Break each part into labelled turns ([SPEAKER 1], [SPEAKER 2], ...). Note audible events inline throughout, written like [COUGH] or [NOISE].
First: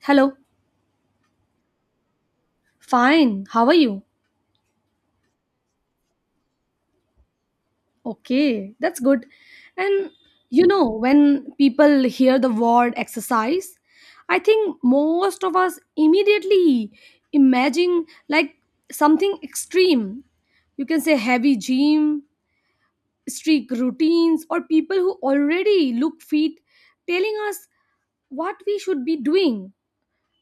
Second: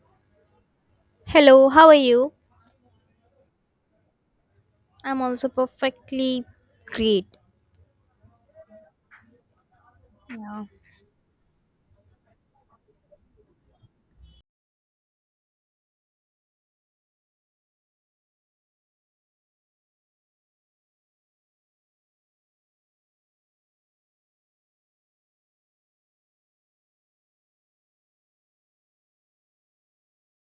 [SPEAKER 1] Hello.
[SPEAKER 2] Hello, how are you?
[SPEAKER 1] Fine. How are you?
[SPEAKER 2] I'm also perfectly great.
[SPEAKER 1] Okay, that's good. And when people hear the word exercise, I think most of us immediately imagine like something extreme. You can say heavy gym, strict routines, or people who already look fit telling us what we should be doing.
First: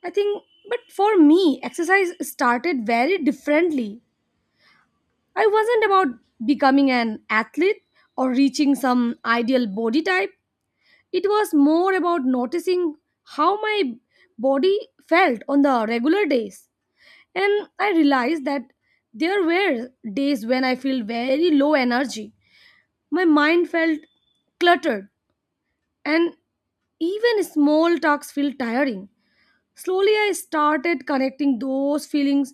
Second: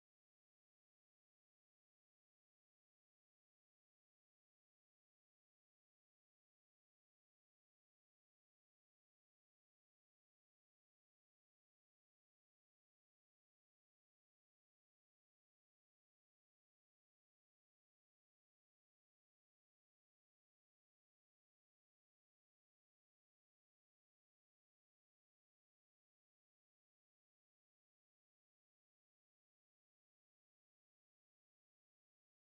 [SPEAKER 1] I think, but for me, exercise started very differently. I wasn't about becoming an athlete or reaching some ideal body type. It was more about noticing how my body felt on the regular days. And I realized that there were days when I felt very low energy. My mind felt cluttered, and even small talks feel tiring. Slowly, I started connecting those feelings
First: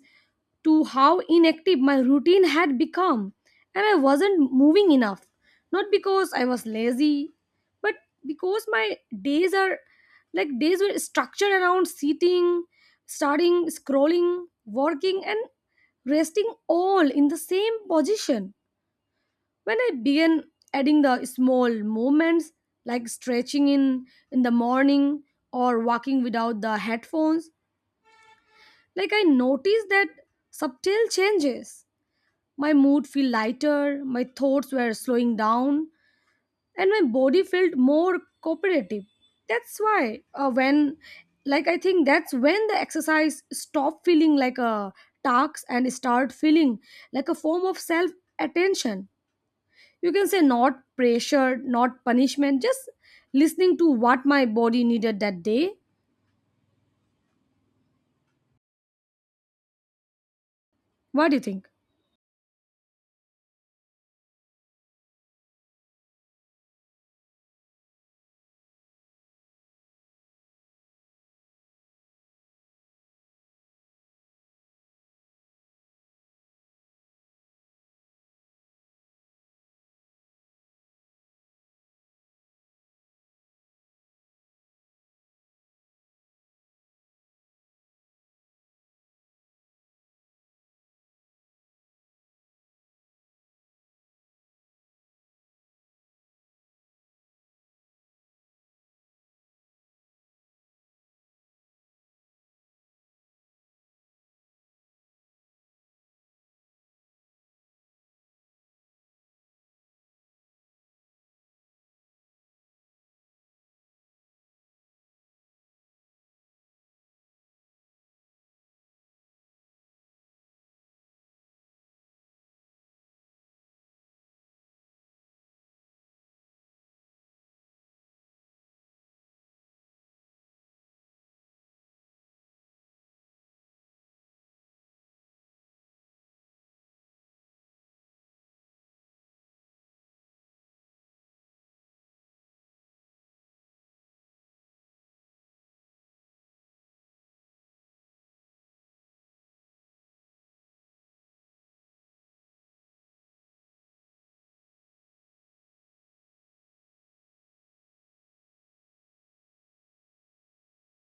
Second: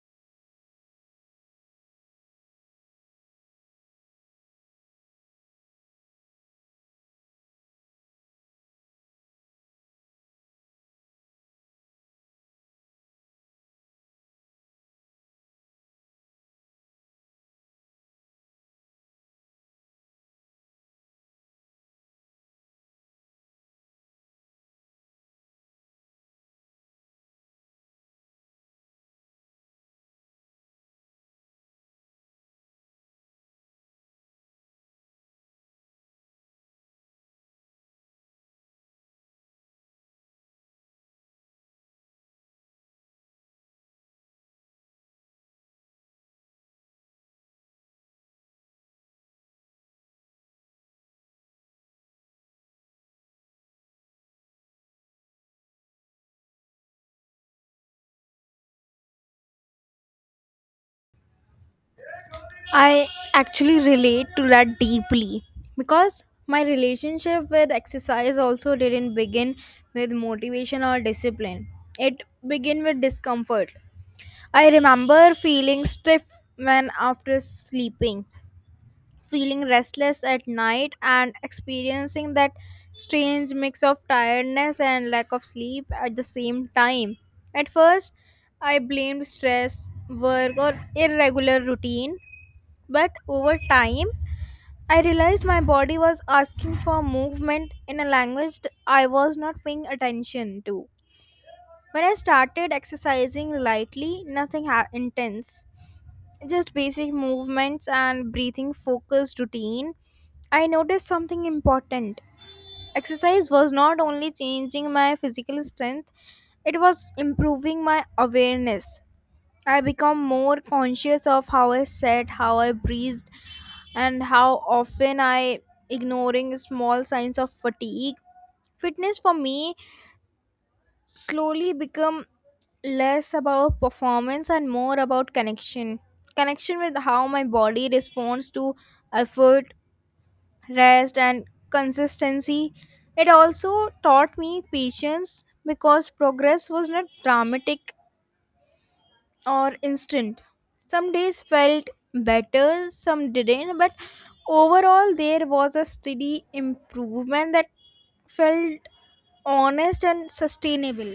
[SPEAKER 1] to how inactive my routine had become, and I wasn't moving enough. Not because I was lazy, but because my days are like days were structured around sitting, starting, scrolling, working, and resting all in the same position. When I began adding the small movements like stretching in the morning or walking without the headphones, like I noticed that subtle changes. My mood feel lighter, my thoughts were slowing down, and my body felt more cooperative. That's why when like I think that's when the exercise stop feeling like a task and start feeling like a form of self attention. You can say not pressure, not punishment, just listening to what my body needed that day. What do you think?
[SPEAKER 2] I actually relate to that deeply because my relationship with exercise also didn't begin with motivation or discipline. It began with discomfort. I remember feeling stiff when after sleeping feeling restless at night and experiencing that strange mix of tiredness and lack of sleep at the same time. At first, I blamed stress, work, or irregular routine, but over time, I realized my body was asking for movement in a language I was not paying attention to. When I started exercising lightly, nothing intense, just basic movements and breathing focused routine, I noticed something important. Exercise was not only changing my physical strength, it was improving my awareness. I become more conscious of how I sat, how I breathed, and how often I ignoring small signs of fatigue. Fitness for me slowly become less about performance and more about connection. Connection with how my body responds to effort, rest, and consistency. It also taught me patience because progress was not dramatic or instant. Some days felt better, some didn't, but overall, there was a steady improvement that felt honest and sustainable.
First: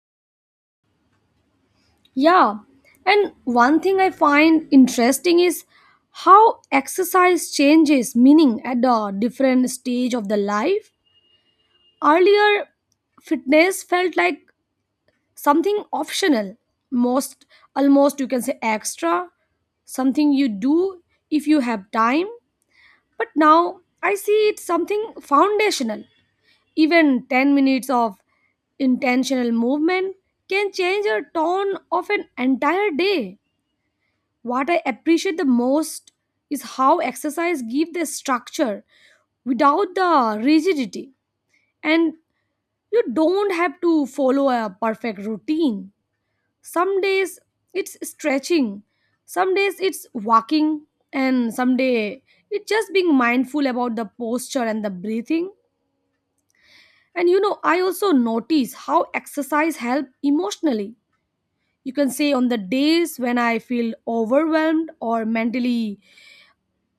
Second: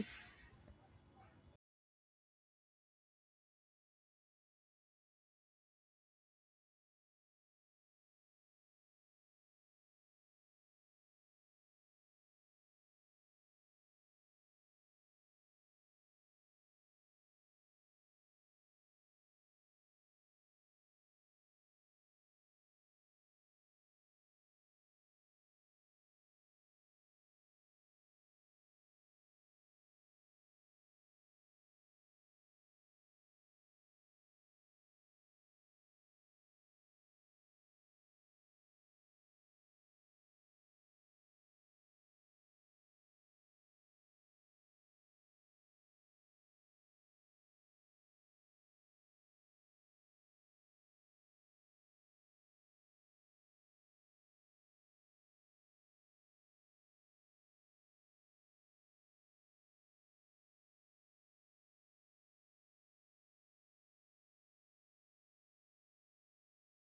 [SPEAKER 1] Yeah, and one thing I find interesting is how exercise changes meaning at the different stage of the life. Earlier, fitness felt like something optional, most almost you can say extra, something you do if you have time. But now I see it's something foundational. Even 10 minutes of intentional movement can change the tone of an entire day. What I appreciate the most is how exercise give the structure without the rigidity. And you don't have to follow a perfect routine. Some days it's stretching, some days it's walking, and some day it's just being mindful about the posture and the breathing. And I also notice how exercise help emotionally. You can say on the days when I feel overwhelmed or mentally,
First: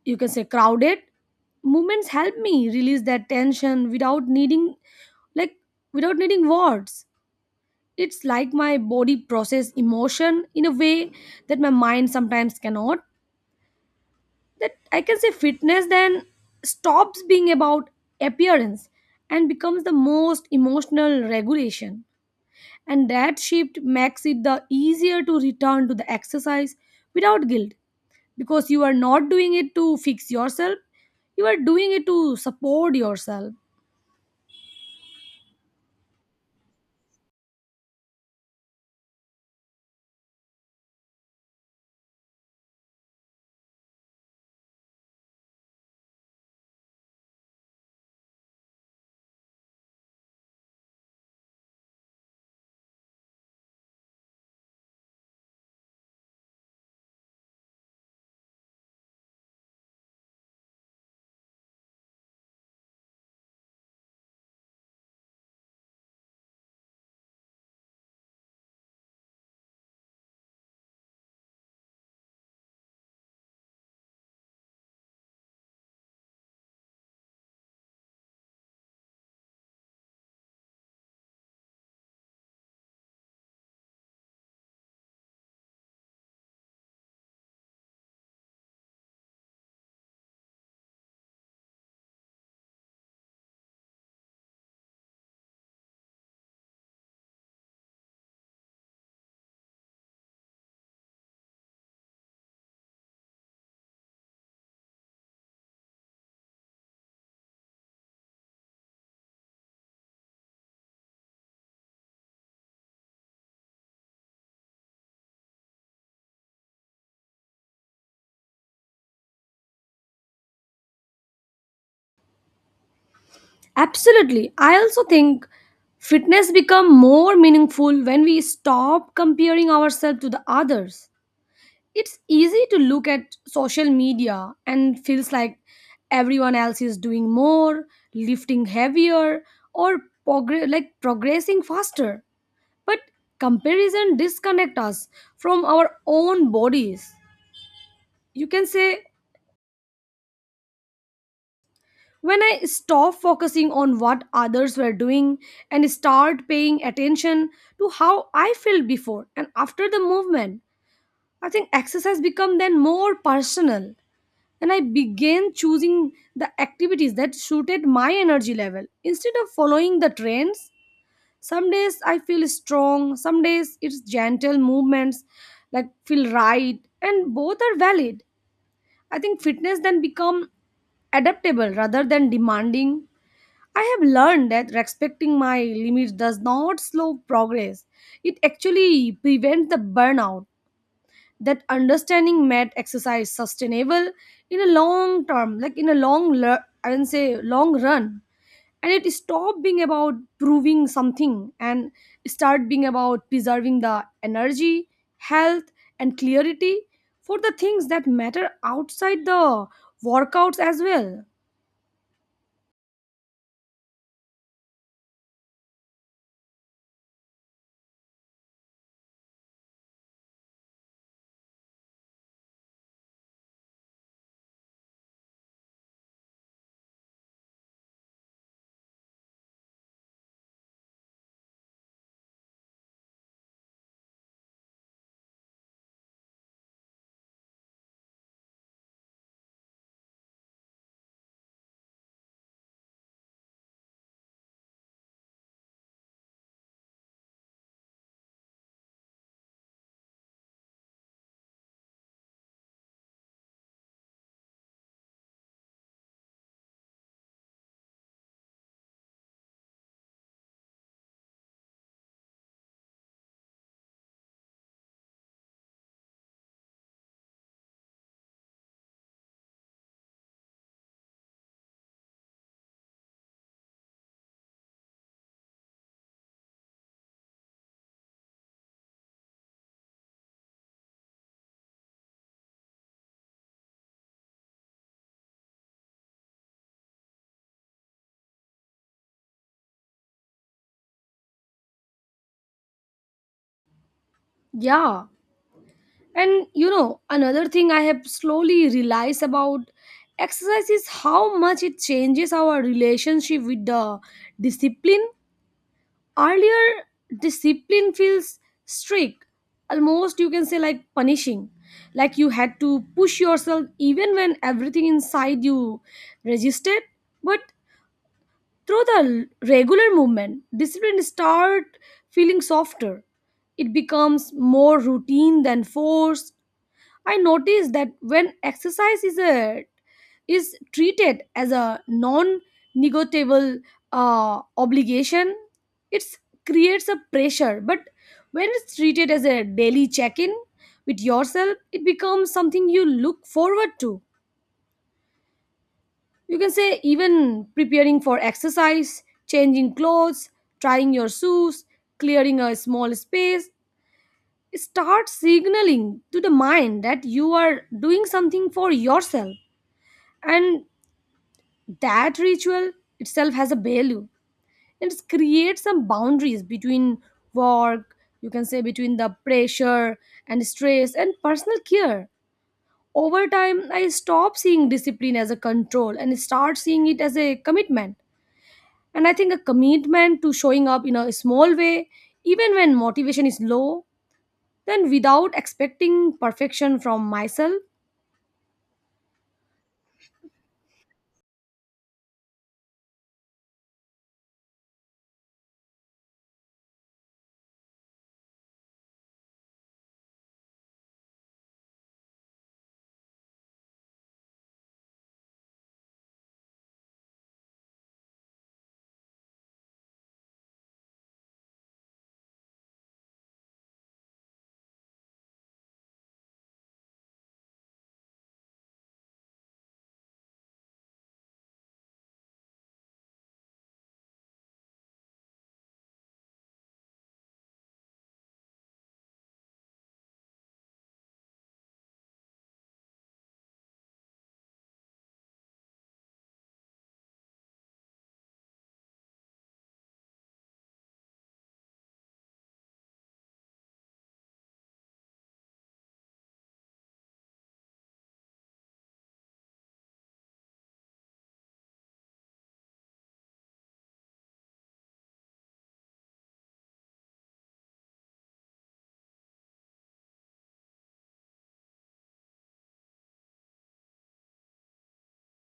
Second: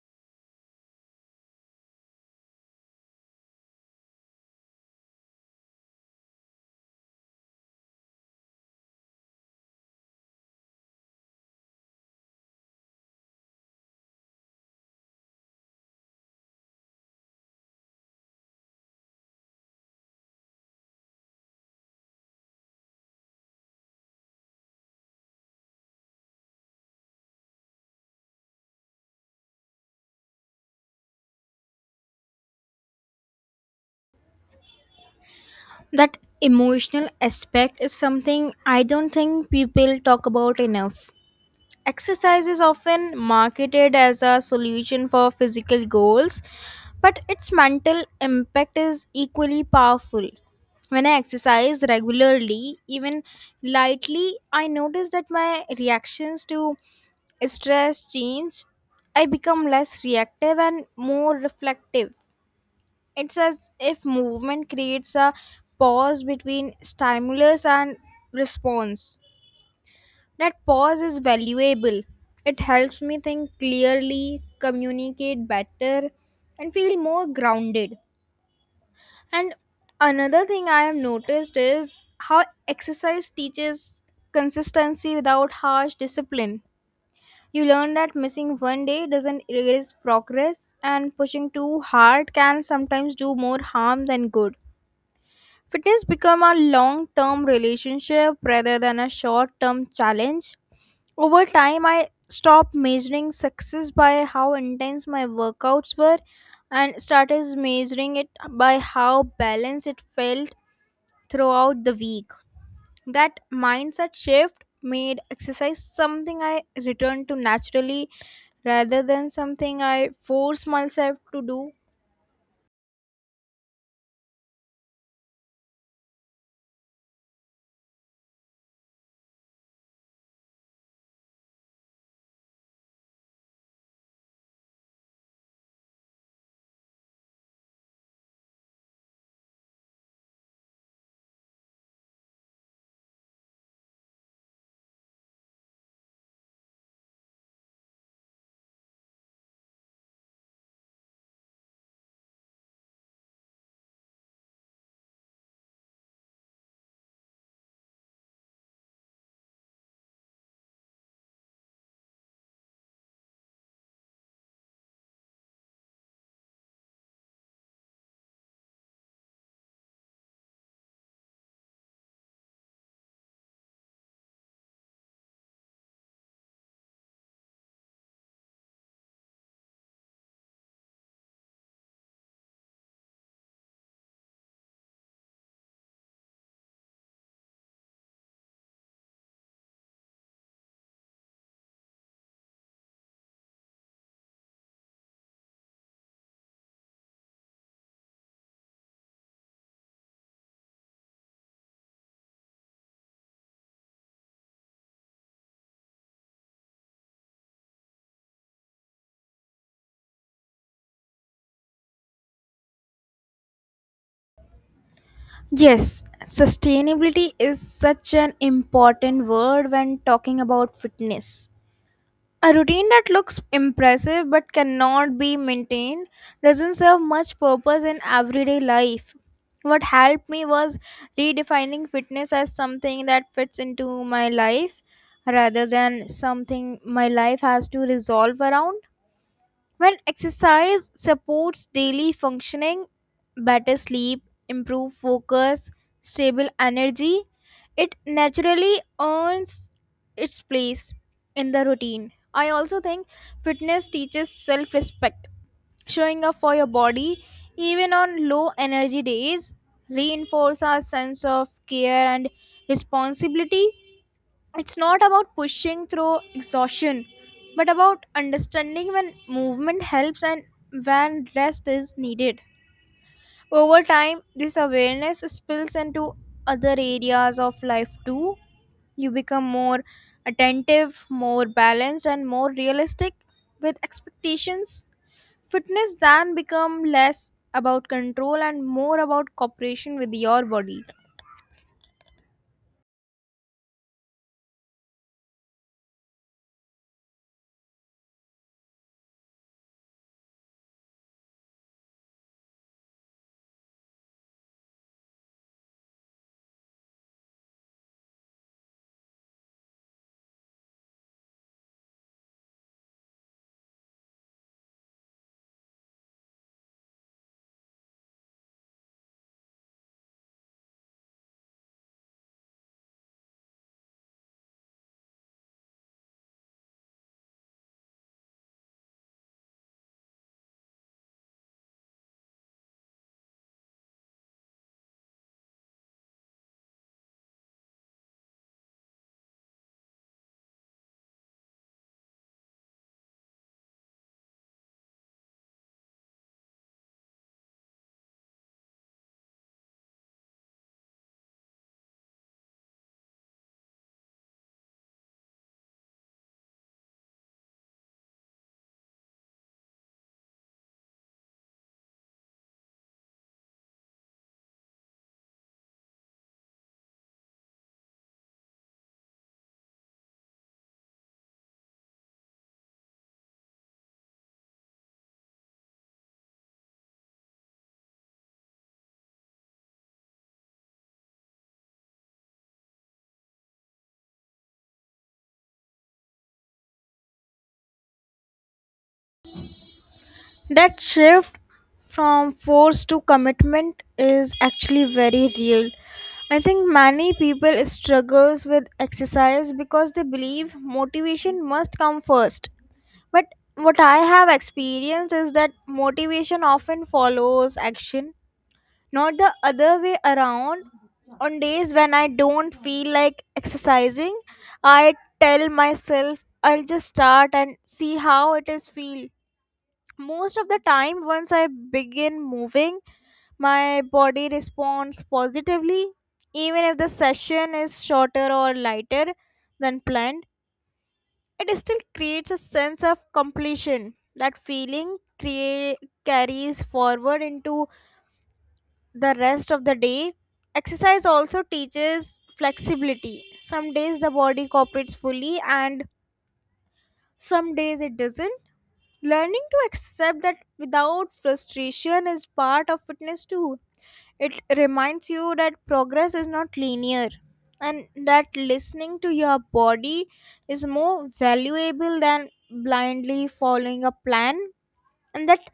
[SPEAKER 1] you can say crowded, movements help me release that tension without needing, like without needing words. It's like my body process emotion in a way that my mind sometimes cannot. That I can say fitness then stops being about appearance and becomes the most emotional regulation, and that shift makes it the easier to return to the exercise without guilt, because you are not doing it to fix yourself, you are doing it to support yourself.
[SPEAKER 2] That emotional aspect is something I don't think people talk about enough. Exercise is often marketed as a solution for physical goals, but its mental impact is equally powerful. When I exercise regularly, even lightly, I notice that my reactions to stress change. I become less reactive and more reflective. It's as if movement creates a pause between stimulus and response. That pause is valuable. It helps me think clearly, communicate better, and feel more grounded. And another thing I have noticed is how exercise teaches consistency without harsh discipline. You learn that missing one day doesn't erase progress, and pushing too hard can sometimes do more harm than good. Fitness become a long-term relationship rather than a short-term challenge. Over time, I stopped measuring success by how intense my workouts were and started measuring it by how balanced it felt throughout the week. That mindset shift made exercise something I returned to naturally rather than something I forced myself to do.
[SPEAKER 1] Absolutely. I also think fitness become more meaningful when we stop comparing ourselves to the others. It's easy to look at social media and feels like everyone else is doing more, lifting heavier, or like progressing faster. But comparison disconnect us from our own bodies. You can say when I stop focusing on what others were doing and start paying attention to how I felt before and after the movement, I think exercise become then more personal, and I began choosing the activities that suited my energy level instead of following the trends. Some days I feel strong, some days it's gentle movements like feel right, and both are valid. I think fitness then become adaptable rather than demanding. I have learned that respecting my limits does not slow progress. It actually prevents the burnout. That understanding made exercise sustainable in a long term, like in a long, I can say long run. And it stopped being about proving something and start being about preserving the energy, health, and clarity for the things that matter outside the workouts as well.
[SPEAKER 2] Yes, sustainability is such an important word when talking about fitness. A routine that looks impressive but cannot be maintained doesn't serve much purpose in everyday life. What helped me was redefining fitness as something that fits into my life rather than something my life has to resolve around. When exercise supports daily functioning, better sleep, improved focus, stable energy, it naturally earns its place in the routine. I also think fitness teaches self respect. Showing up for your body, even on low energy days, reinforces our sense of care and responsibility. It's not about pushing through exhaustion, but about understanding when movement helps and when rest is needed. Over time, this awareness spills into other areas of life too. You become more attentive, more balanced, and more realistic with expectations. Fitness then become less about control and more about cooperation with your body.
[SPEAKER 1] Yeah. And another thing I have slowly realized about exercise is how much it changes our relationship with the discipline. Earlier, discipline feels strict, almost you can say like punishing. Like you had to push yourself even when everything inside you resisted. But through the regular movement, discipline start feeling softer. It becomes more routine than force. I noticed that when exercise is treated as a non-negotiable obligation, it creates a pressure. But when it's treated as a daily check-in with yourself, it becomes something you look forward to. You can say even preparing for exercise, changing clothes, trying your shoes, clearing a small space. Start signaling to the mind that you are doing something for yourself, and that ritual itself has a value. It creates some boundaries between work, you can say between the pressure and stress and personal care. Over time I stop seeing discipline as a control and start seeing it as a commitment, and I think a commitment to showing up in a small way, even when motivation is low, then without expecting perfection from myself.
[SPEAKER 2] That shift from force to commitment is actually very real. I think many people struggles with exercise because they believe motivation must come first. But what I have experienced is that motivation often follows action, not the other way around. On days when I don't feel like exercising, I tell myself I'll just start and see how it is feel. Most of the time, once I begin moving, my body responds positively. Even if the session is shorter or lighter than planned, it still creates a sense of completion that carries forward into the rest of the day. Exercise also teaches flexibility. Some days the body cooperates fully and some days it doesn't. Learning to accept that without frustration is part of fitness too. It reminds you that progress is not linear and that listening to your body is more valuable than blindly following a plan, and that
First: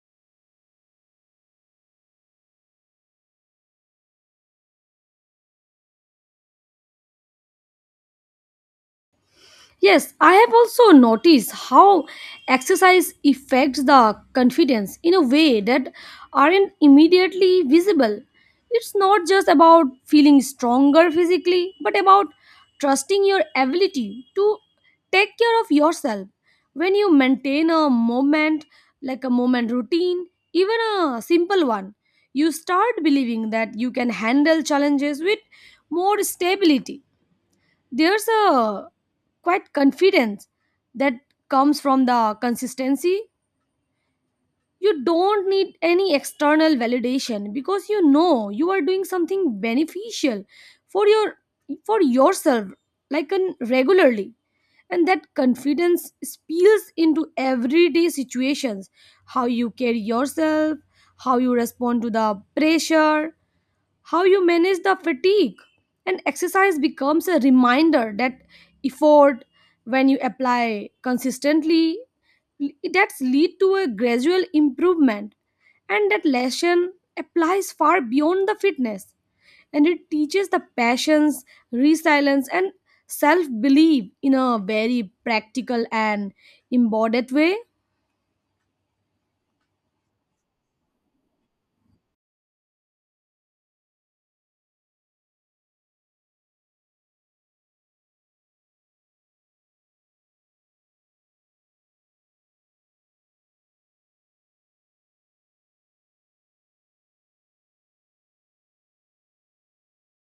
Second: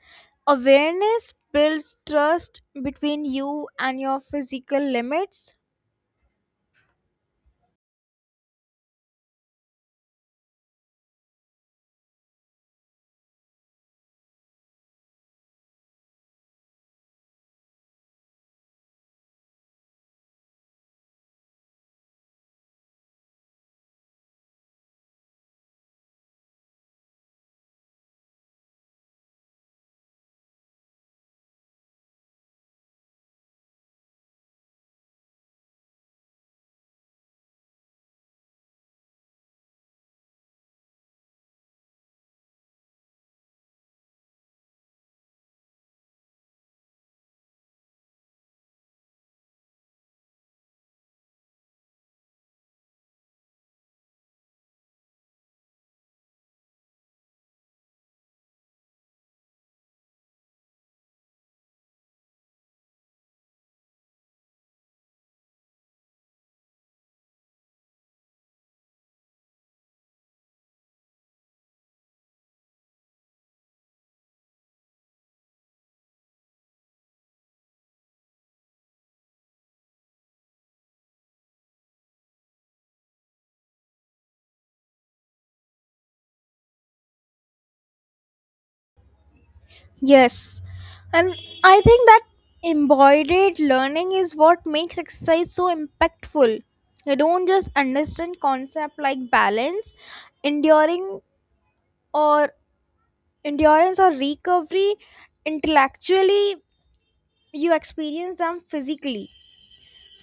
[SPEAKER 2] awareness builds trust between you and your physical limits.
[SPEAKER 1] Yes, I have also noticed how exercise affects the confidence in a way that aren't immediately visible. It's not just about feeling stronger physically, but about trusting your ability to take care of yourself. When you maintain a moment, like a moment routine, even a simple one, you start believing that you can handle challenges with more stability. There's a quite confidence that comes from the consistency. You don't need any external validation because you know you are doing something beneficial for yourself, like an regularly, and that confidence spills into everyday situations. How you carry yourself, how you respond to the pressure, how you manage the fatigue. And exercise becomes a reminder that effort, when you apply consistently, that's lead to a gradual improvement, and that lesson applies far beyond the fitness, and it teaches the passions, resilience, and self-belief in a very practical and embodied way.
[SPEAKER 2] Yes, and I think that embodied learning is what makes exercise so impactful. You don't just understand concepts like balance, enduring or endurance or recovery intellectually, you experience them physically.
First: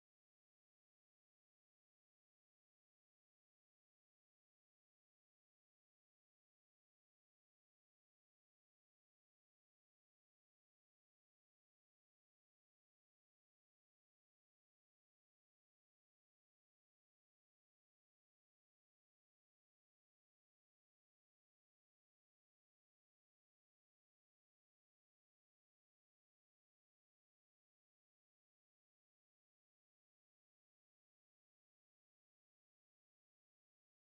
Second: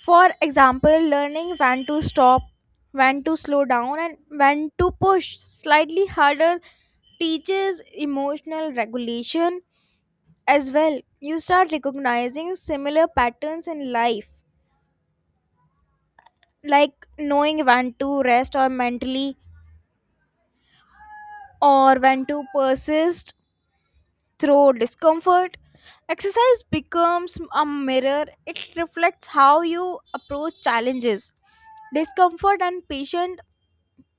[SPEAKER 2] For example, learning when to stop, when to slow down, and when to push slightly harder teaches emotional regulation as well. You start recognizing similar patterns in life, like knowing when to rest or mentally or when to persist through discomfort. Exercise becomes a mirror. It reflects how you approach challenges, discomfort and patient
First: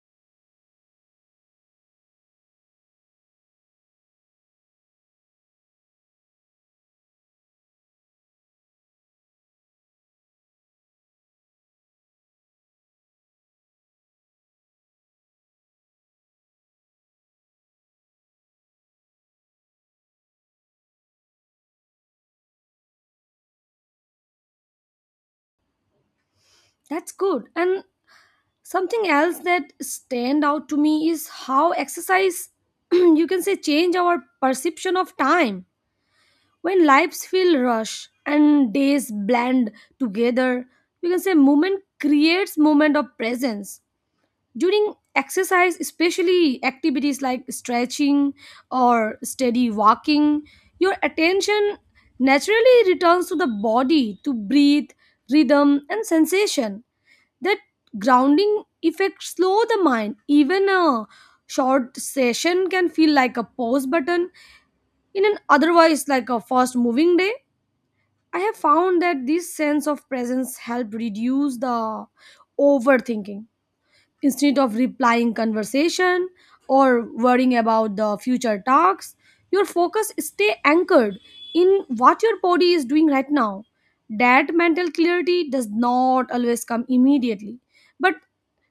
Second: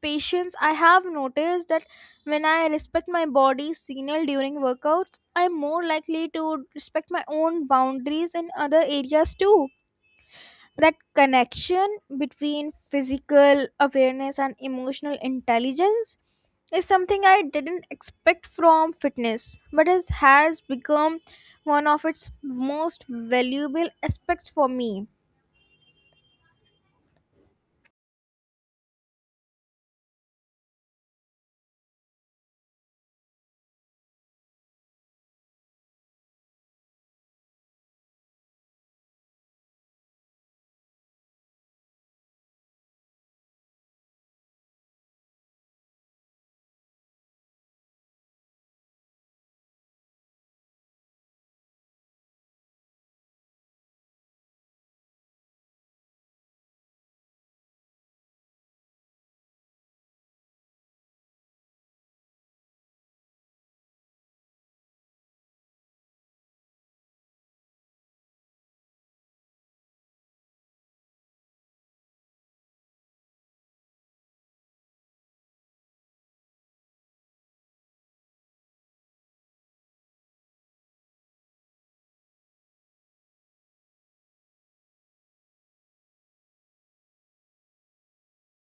[SPEAKER 2] patience. I have noticed that when I respect my body's signal during workouts I'm more likely to respect my own boundaries in other areas too. That connection between physical awareness and emotional intelligence is something I didn't expect from fitness, but has become one of its most valuable aspects for me.
[SPEAKER 1] That's good. And something else that stand out to me is how exercise [CLEARS THROAT] you can say change our perception of time. When lives feel rush and days blend together, you can say movement creates moment of presence. During exercise, especially activities like stretching or steady walking, your attention naturally returns to the body to breathe, rhythm and sensation. That grounding effect slow the mind. Even a short session can feel like a pause button in an otherwise like a fast moving day. I have found that this sense of presence help reduce the overthinking. Instead of replying conversation or worrying about the future talks, your focus stay anchored in what your body is doing right now. That mental clarity does not always come immediately, but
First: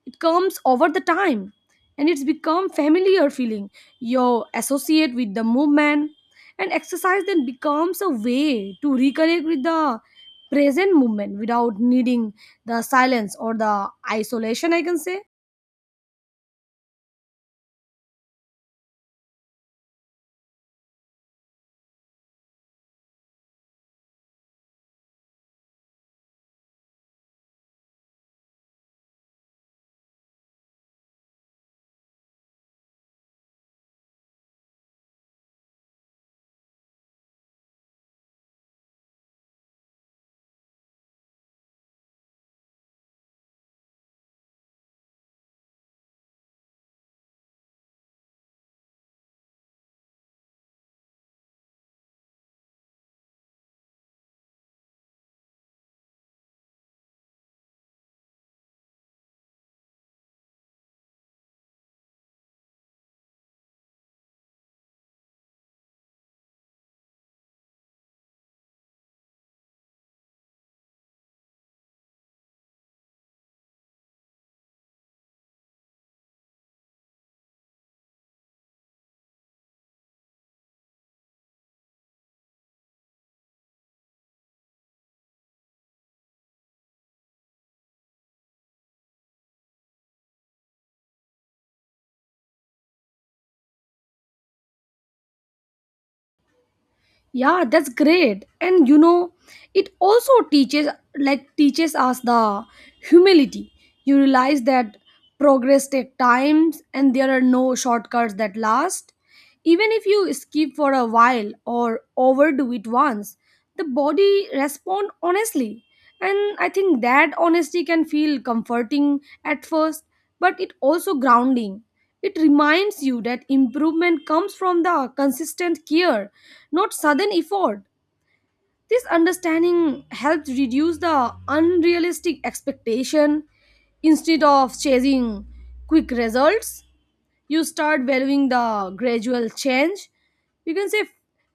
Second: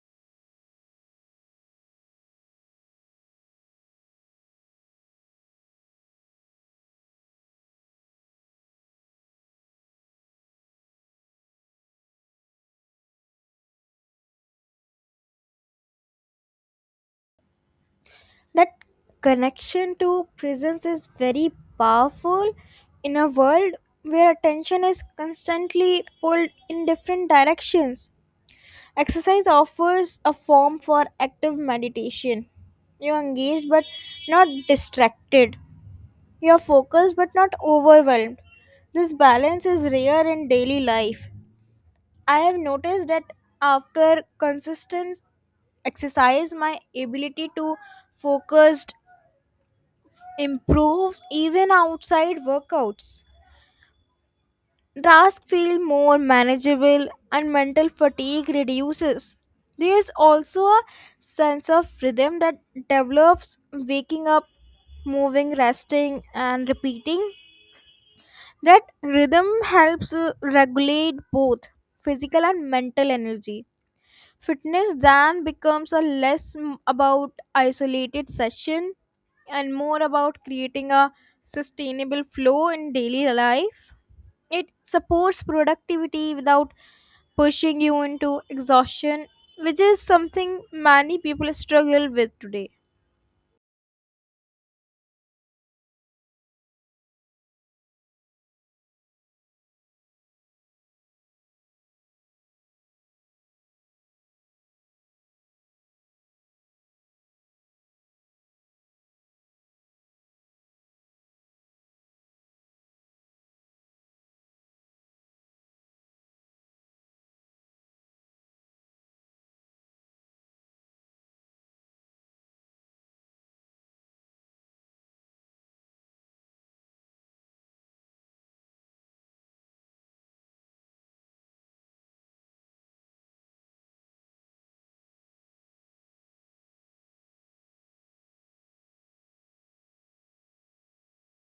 [SPEAKER 1] it comes over the time, and it's become familiar feeling you associate with the movement. And exercise then becomes a way to reconnect with the present movement without needing the silence or the isolation, I can say.
[SPEAKER 2] That connection to presence is very powerful in a world where attention is constantly pulled in different directions. Exercise offers a form for active meditation. You are engaged but not distracted. You are focused but not overwhelmed. This balance is rare in daily life. I have noticed that after consistent exercise, my ability to focus improves even outside workouts. Tasks feel more manageable and mental fatigue reduces. There is also a sense of rhythm that develops: waking up, moving, resting, and repeating. That rhythm helps regulate both physical and mental energy. Fitness then becomes about isolated session and more about creating a sustainable flow in daily life. It supports productivity without pushing you into exhaustion, which is something many people struggle with today.
[SPEAKER 1] Yeah, that's great. And it also teaches us the humility. You realize that progress takes times and there are no shortcuts that last, even if you skip for a while or overdo it once. The body respond honestly, and I think that honesty can feel comforting at first, but it also grounding. It reminds you that improvement comes from the consistent care, not sudden effort. This understanding helps reduce the unrealistic expectation. Instead of chasing quick results, you start valuing the gradual change. You can say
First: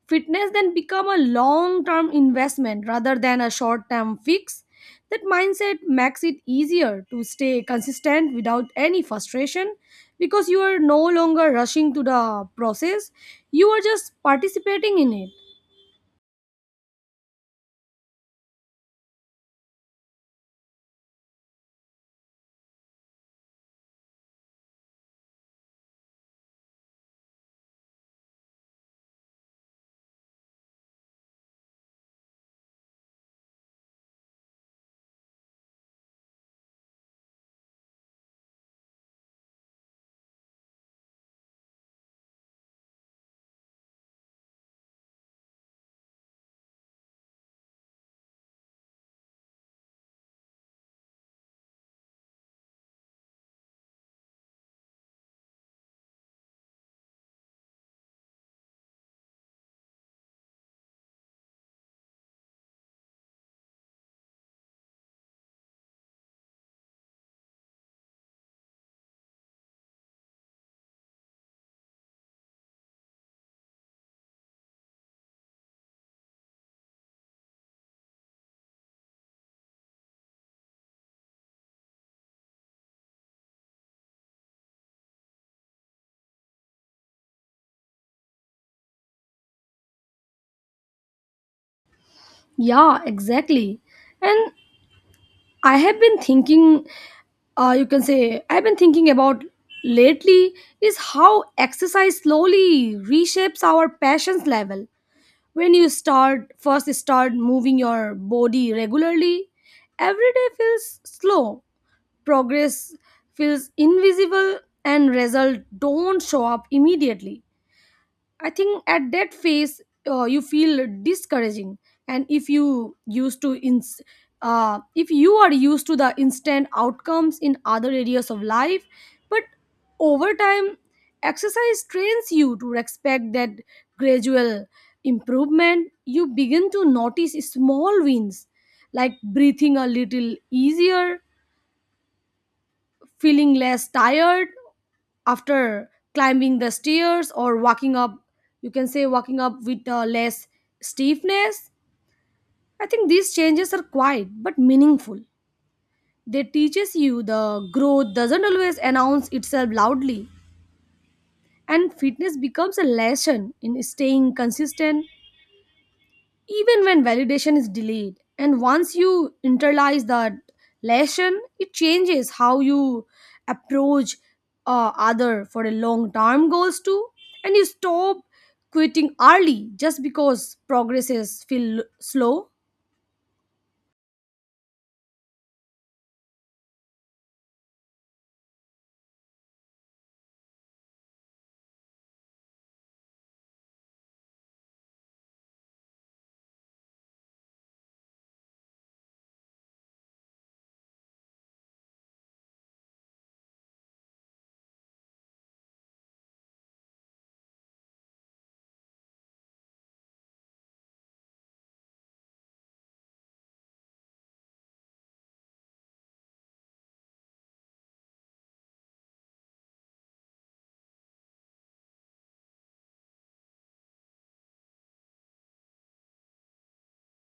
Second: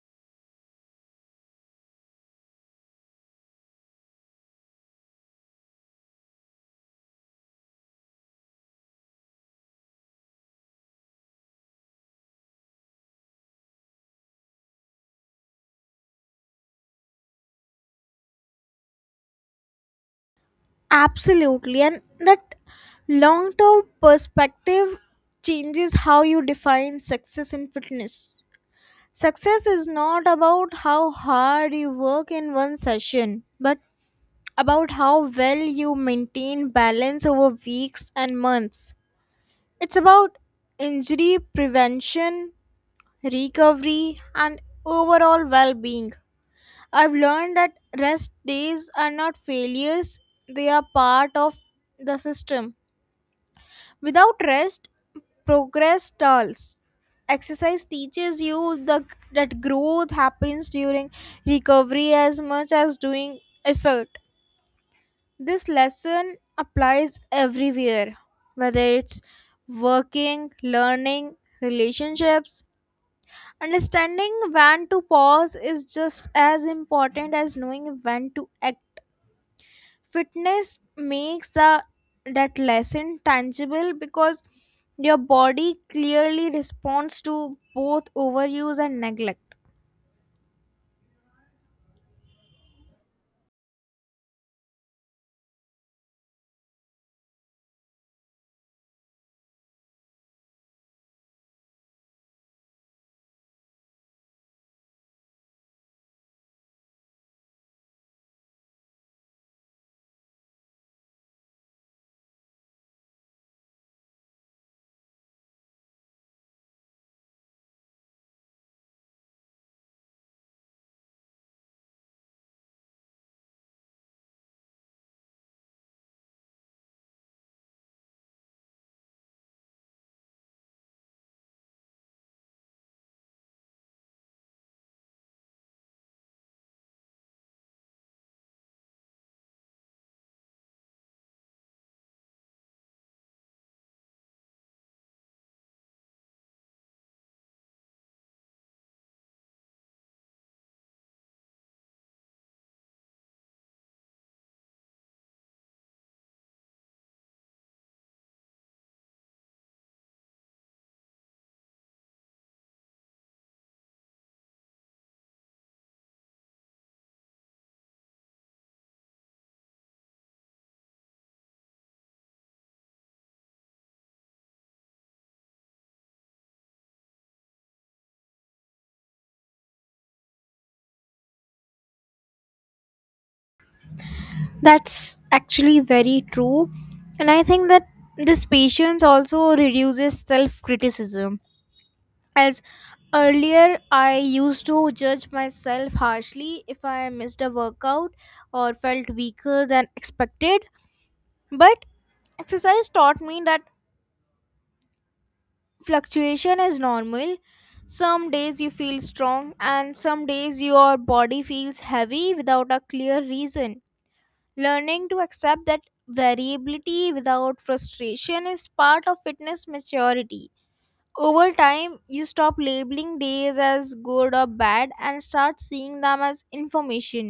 [SPEAKER 1] fitness then become a long term investment rather than a short term fix. That mindset makes it easier to stay consistent without any frustration, because you are no longer rushing to the process, you are just participating in it.
[SPEAKER 2] Absolutely, and that long term perspective changes how you define success in fitness. Success is not about how hard you work in one session, but about how well you maintain balance over weeks and months. It's about injury prevention, recovery, and overall well being. I've learned that rest days are not failures, they are part of the system. Without rest, progress stalls. Exercise teaches you that growth happens during recovery as much as doing effort. This lesson applies everywhere, whether it's working, learning, relationships. Understanding when to pause is just as important as knowing when to act. Fitness makes the that lesson tangible because your body clearly responds to both overuse and neglect.
[SPEAKER 1] Yeah, exactly. And I have been thinking, you can say I've been thinking about lately, is how exercise slowly reshapes our passions level. When you start first start moving your body regularly, every day feels slow, progress feels invisible, and results don't show up immediately. I think at that phase, you feel discouraging, and if you used to ins- if you are used to the instant outcomes in other areas of life, but over time, exercise trains you to respect that gradual improvement. You begin to notice small wins, like breathing a little easier, feeling less tired, after climbing the stairs or walking up, you can say walking up with less stiffness. I think these changes are quiet but meaningful. They teaches you the growth doesn't always announce itself loudly, and fitness becomes a lesson in staying consistent even when validation is delayed. And once you internalize that lesson, it changes how you approach, other for a long term goals too. And you stop quitting early just because progress is feel slow.
[SPEAKER 2] That's actually very true. And I think that this patience also reduces self criticism. As earlier I used to judge myself harshly if I missed a workout or felt weaker than expected, but exercise taught me that fluctuation is normal. Some days you feel strong and some days your body feels heavy without a clear reason. Learning to accept that variability without frustration is part of fitness maturity. Over time, you stop labeling days as good or bad and start seeing them as information.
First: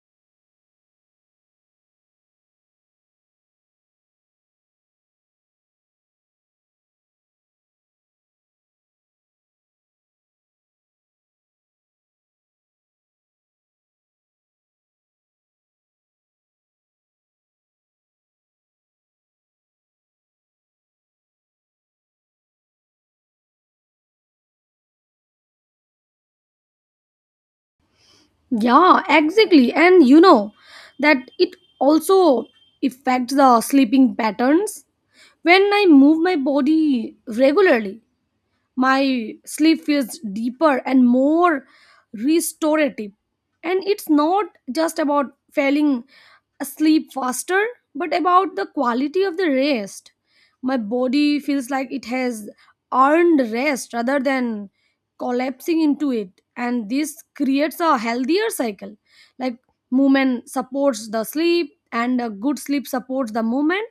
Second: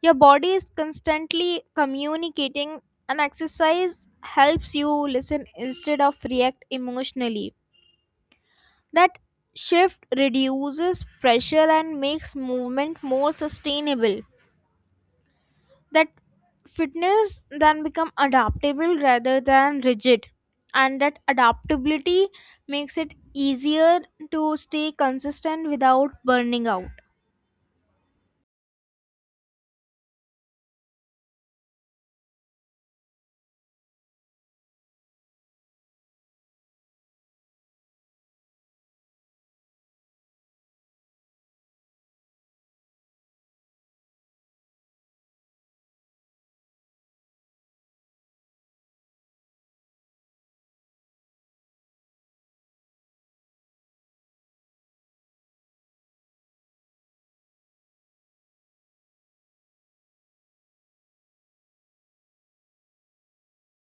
[SPEAKER 2] Your body is constantly communicating, and exercise helps you listen instead of react emotionally. That shift reduces pressure and makes movement more sustainable. That fitness then become adaptable rather than rigid, and that adaptability makes it easier to stay consistent without burning out.
[SPEAKER 1] Yeah, exactly. And you know that it also affects the sleeping patterns. When I move my body regularly, my sleep feels deeper and more restorative, and it's not just about falling asleep faster, but about the quality of the rest. My body feels like it has earned rest rather than collapsing into it, and this creates a healthier cycle. Like movement supports the sleep and a good sleep supports the movement,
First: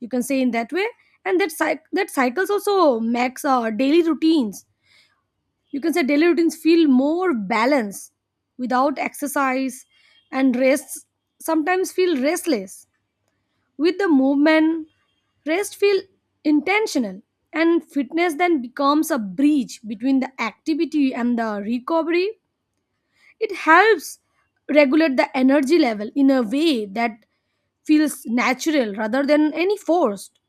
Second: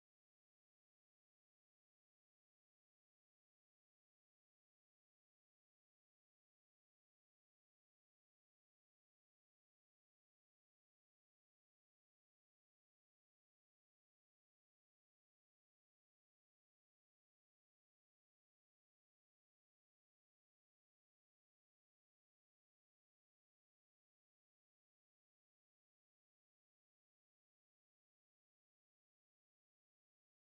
[SPEAKER 1] you can say in that way. And that cycles also makes our daily routines, you can say daily routines feel more balanced. Without exercise and rest sometimes feel restless. With the movement, rest feel intentional, and fitness then becomes a bridge between the activity and the recovery. It helps regulate the energy level in a way that feels natural rather than any forced.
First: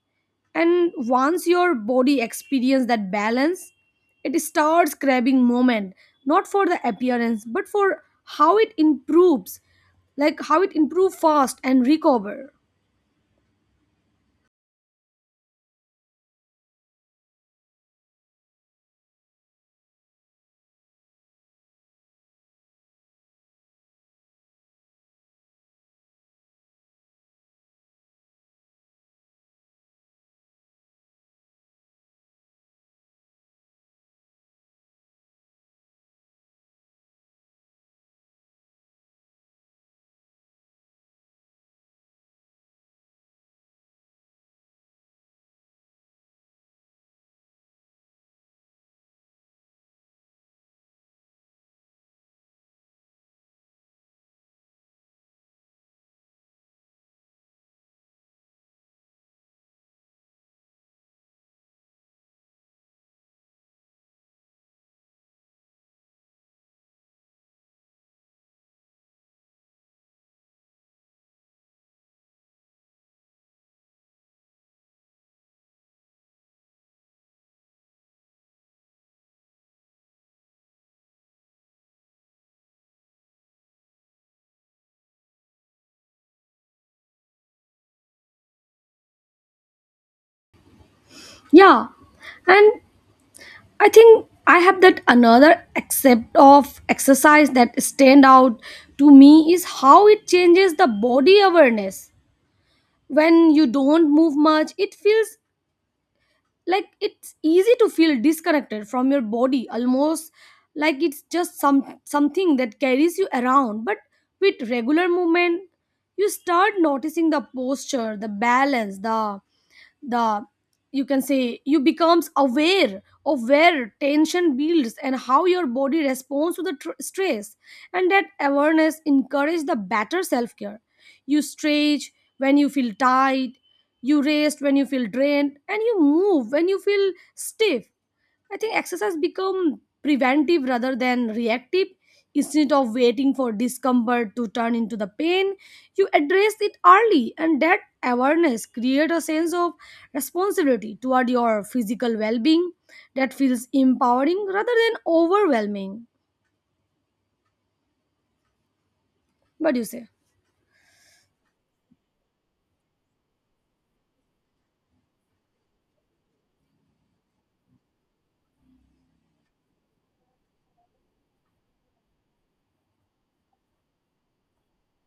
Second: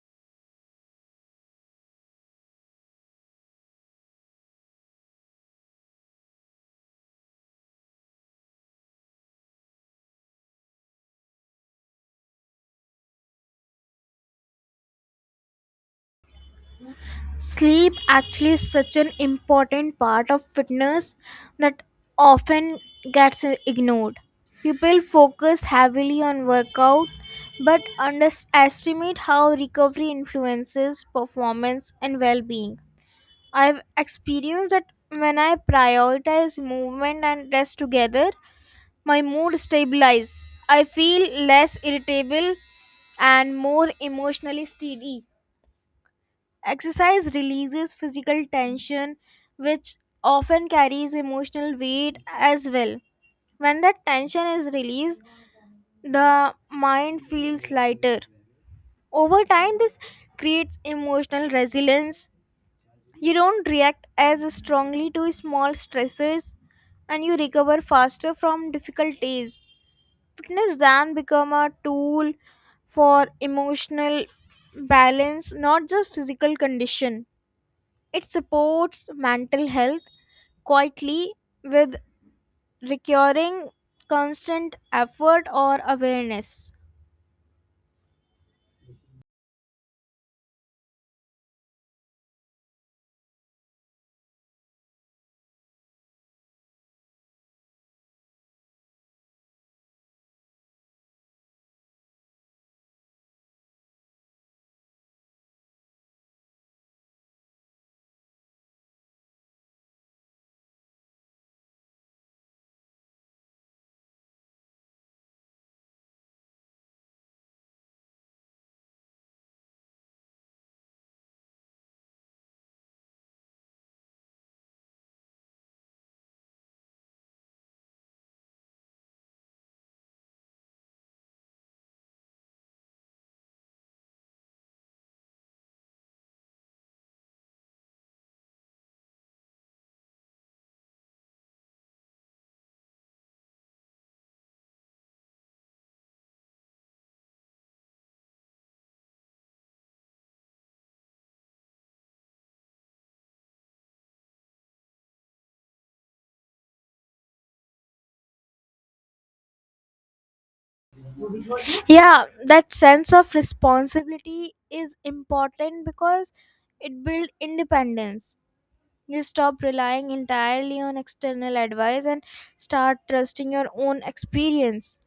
[SPEAKER 1] And once your body experience that balance, it starts grabbing moment, not for the appearance, but for how it improves, like how it improve fast and recover.
[SPEAKER 2] Sleep actually is such an important part of fitness that often gets ignored. People focus heavily on workout but underestimate how recovery influences performance and well-being. I've experienced that when I prioritize movement and rest together, my mood stabilizes. I feel less irritable and more emotionally steady. Exercise releases physical tension, which often carries emotional weight as well. When that tension is released, the mind feels lighter. Over time, this creates emotional resilience. You don't react as strongly to small stressors and you recover faster from difficult days. Fitness then become a tool for emotional balance, not just physical condition. It supports mental health quietly with recurring constant effort or awareness.
[SPEAKER 1] Yeah, and I think I have that another accept of exercise that stand out to me is how it changes the body awareness. When you don't move much, it feels like it's easy to feel disconnected from your body, almost like it's just something that carries you around. But with regular movement, you start noticing the posture, the balance, the you can say you becomes aware of where tension builds and how your body responds to the stress. And that awareness encourages the better self-care. You stretch when you feel tight, you rest when you feel drained, and you move when you feel stiff. I think exercise become preventive rather than reactive. Instead of waiting for discomfort to turn into the pain, you address it early, and that awareness creates a sense of responsibility toward your physical well-being that feels empowering rather than overwhelming. What do you say?
[SPEAKER 2] Yeah, that sense of responsibility is important because it builds independence. You stop relying entirely on external advice and start trusting your own experience.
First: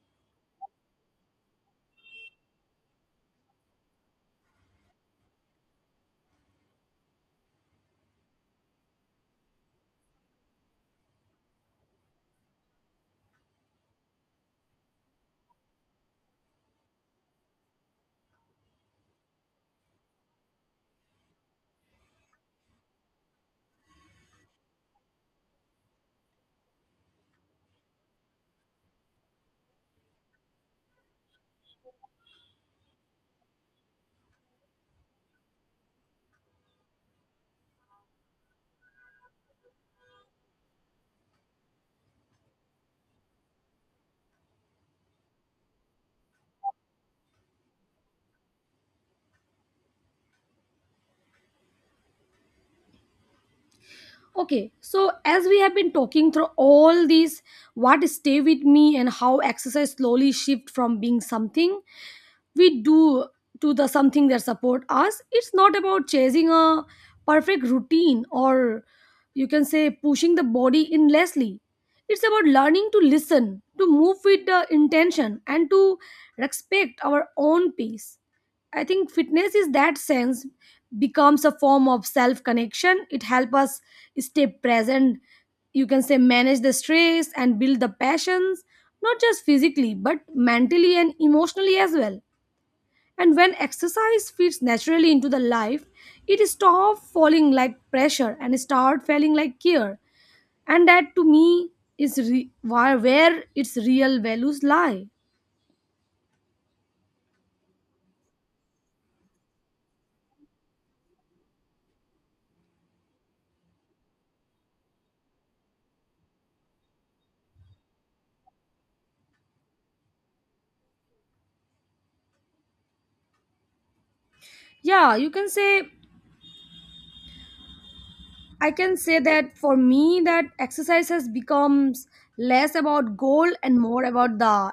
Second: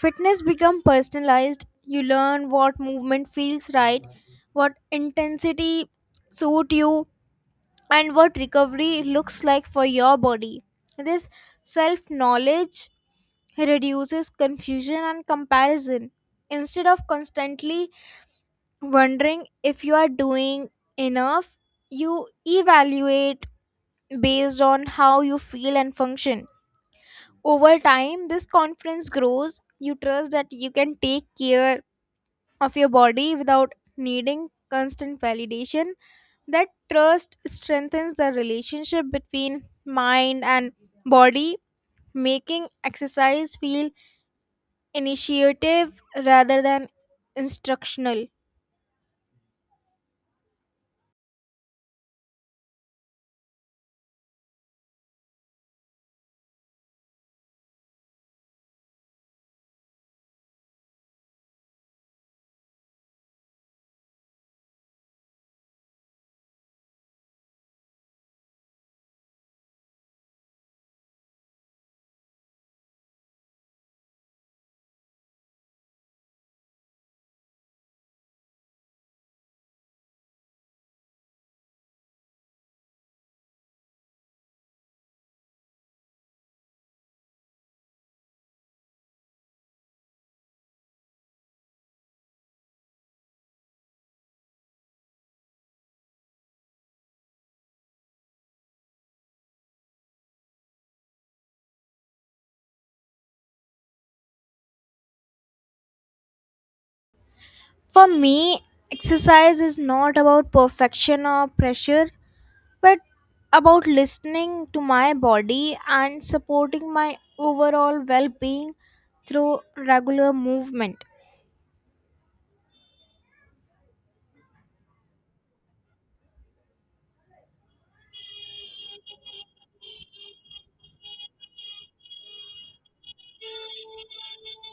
[SPEAKER 2] Fitness become personalized. You learn what movement feels right, what intensity suit you, and what recovery looks like for your body. This self-knowledge reduces confusion and comparison. Instead of constantly wondering if you are doing enough, you evaluate based on how you feel and function. Over time, this confidence grows. You trust that you can take care of your body without needing constant validation. That trust strengthens the relationship between mind and body, making exercise feel initiative rather than instructional.
[SPEAKER 1] Okay, so as we have been talking through all these, what stay with me and how exercise slowly shift from being something we do to the something that support us. It's not about chasing a perfect routine or, you can say, pushing the body endlessly. It's about learning to listen, to move with the intention, and to respect our own pace. I think fitness is that sense becomes a form of self connection. It helps us stay present. You can say manage the stress and build the passions, not just physically, but mentally and emotionally as well. And when exercise fits naturally into the life, it stops falling like pressure and start feeling like care. And that to me is where its real values lie.
[SPEAKER 2] For me, exercise is not about perfection or pressure but about listening to my body and supporting my overall well being through regular movement.
[SPEAKER 1] Yeah, you can say I can say that for me that exercise has becomes less about goal and more about the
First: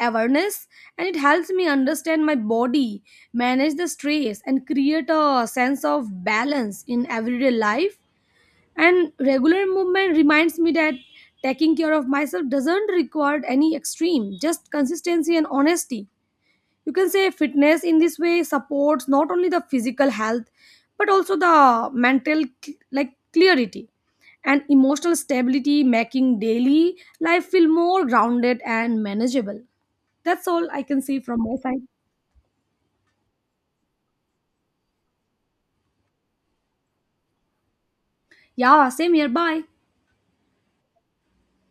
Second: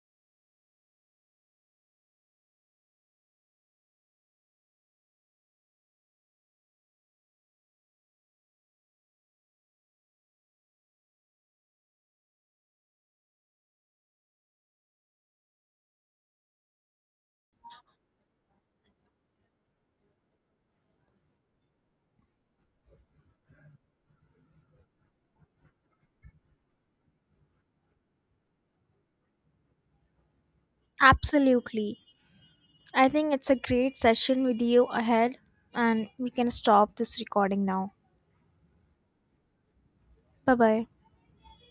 [SPEAKER 1] awareness, and it helps me understand my body, manage the stress, and create a sense of balance in everyday life. And regular movement reminds me that taking care of myself doesn't require any extreme, just consistency and honesty. You can say fitness in this way supports not only the physical health but also the mental clarity and emotional stability, making daily life feel more grounded and manageable. That's all I can say from my side.
[SPEAKER 2] Absolutely. I think it's a great session with you ahead, and we can stop this recording now.
[SPEAKER 1] Yeah, same here. Bye.
[SPEAKER 2] Bye bye.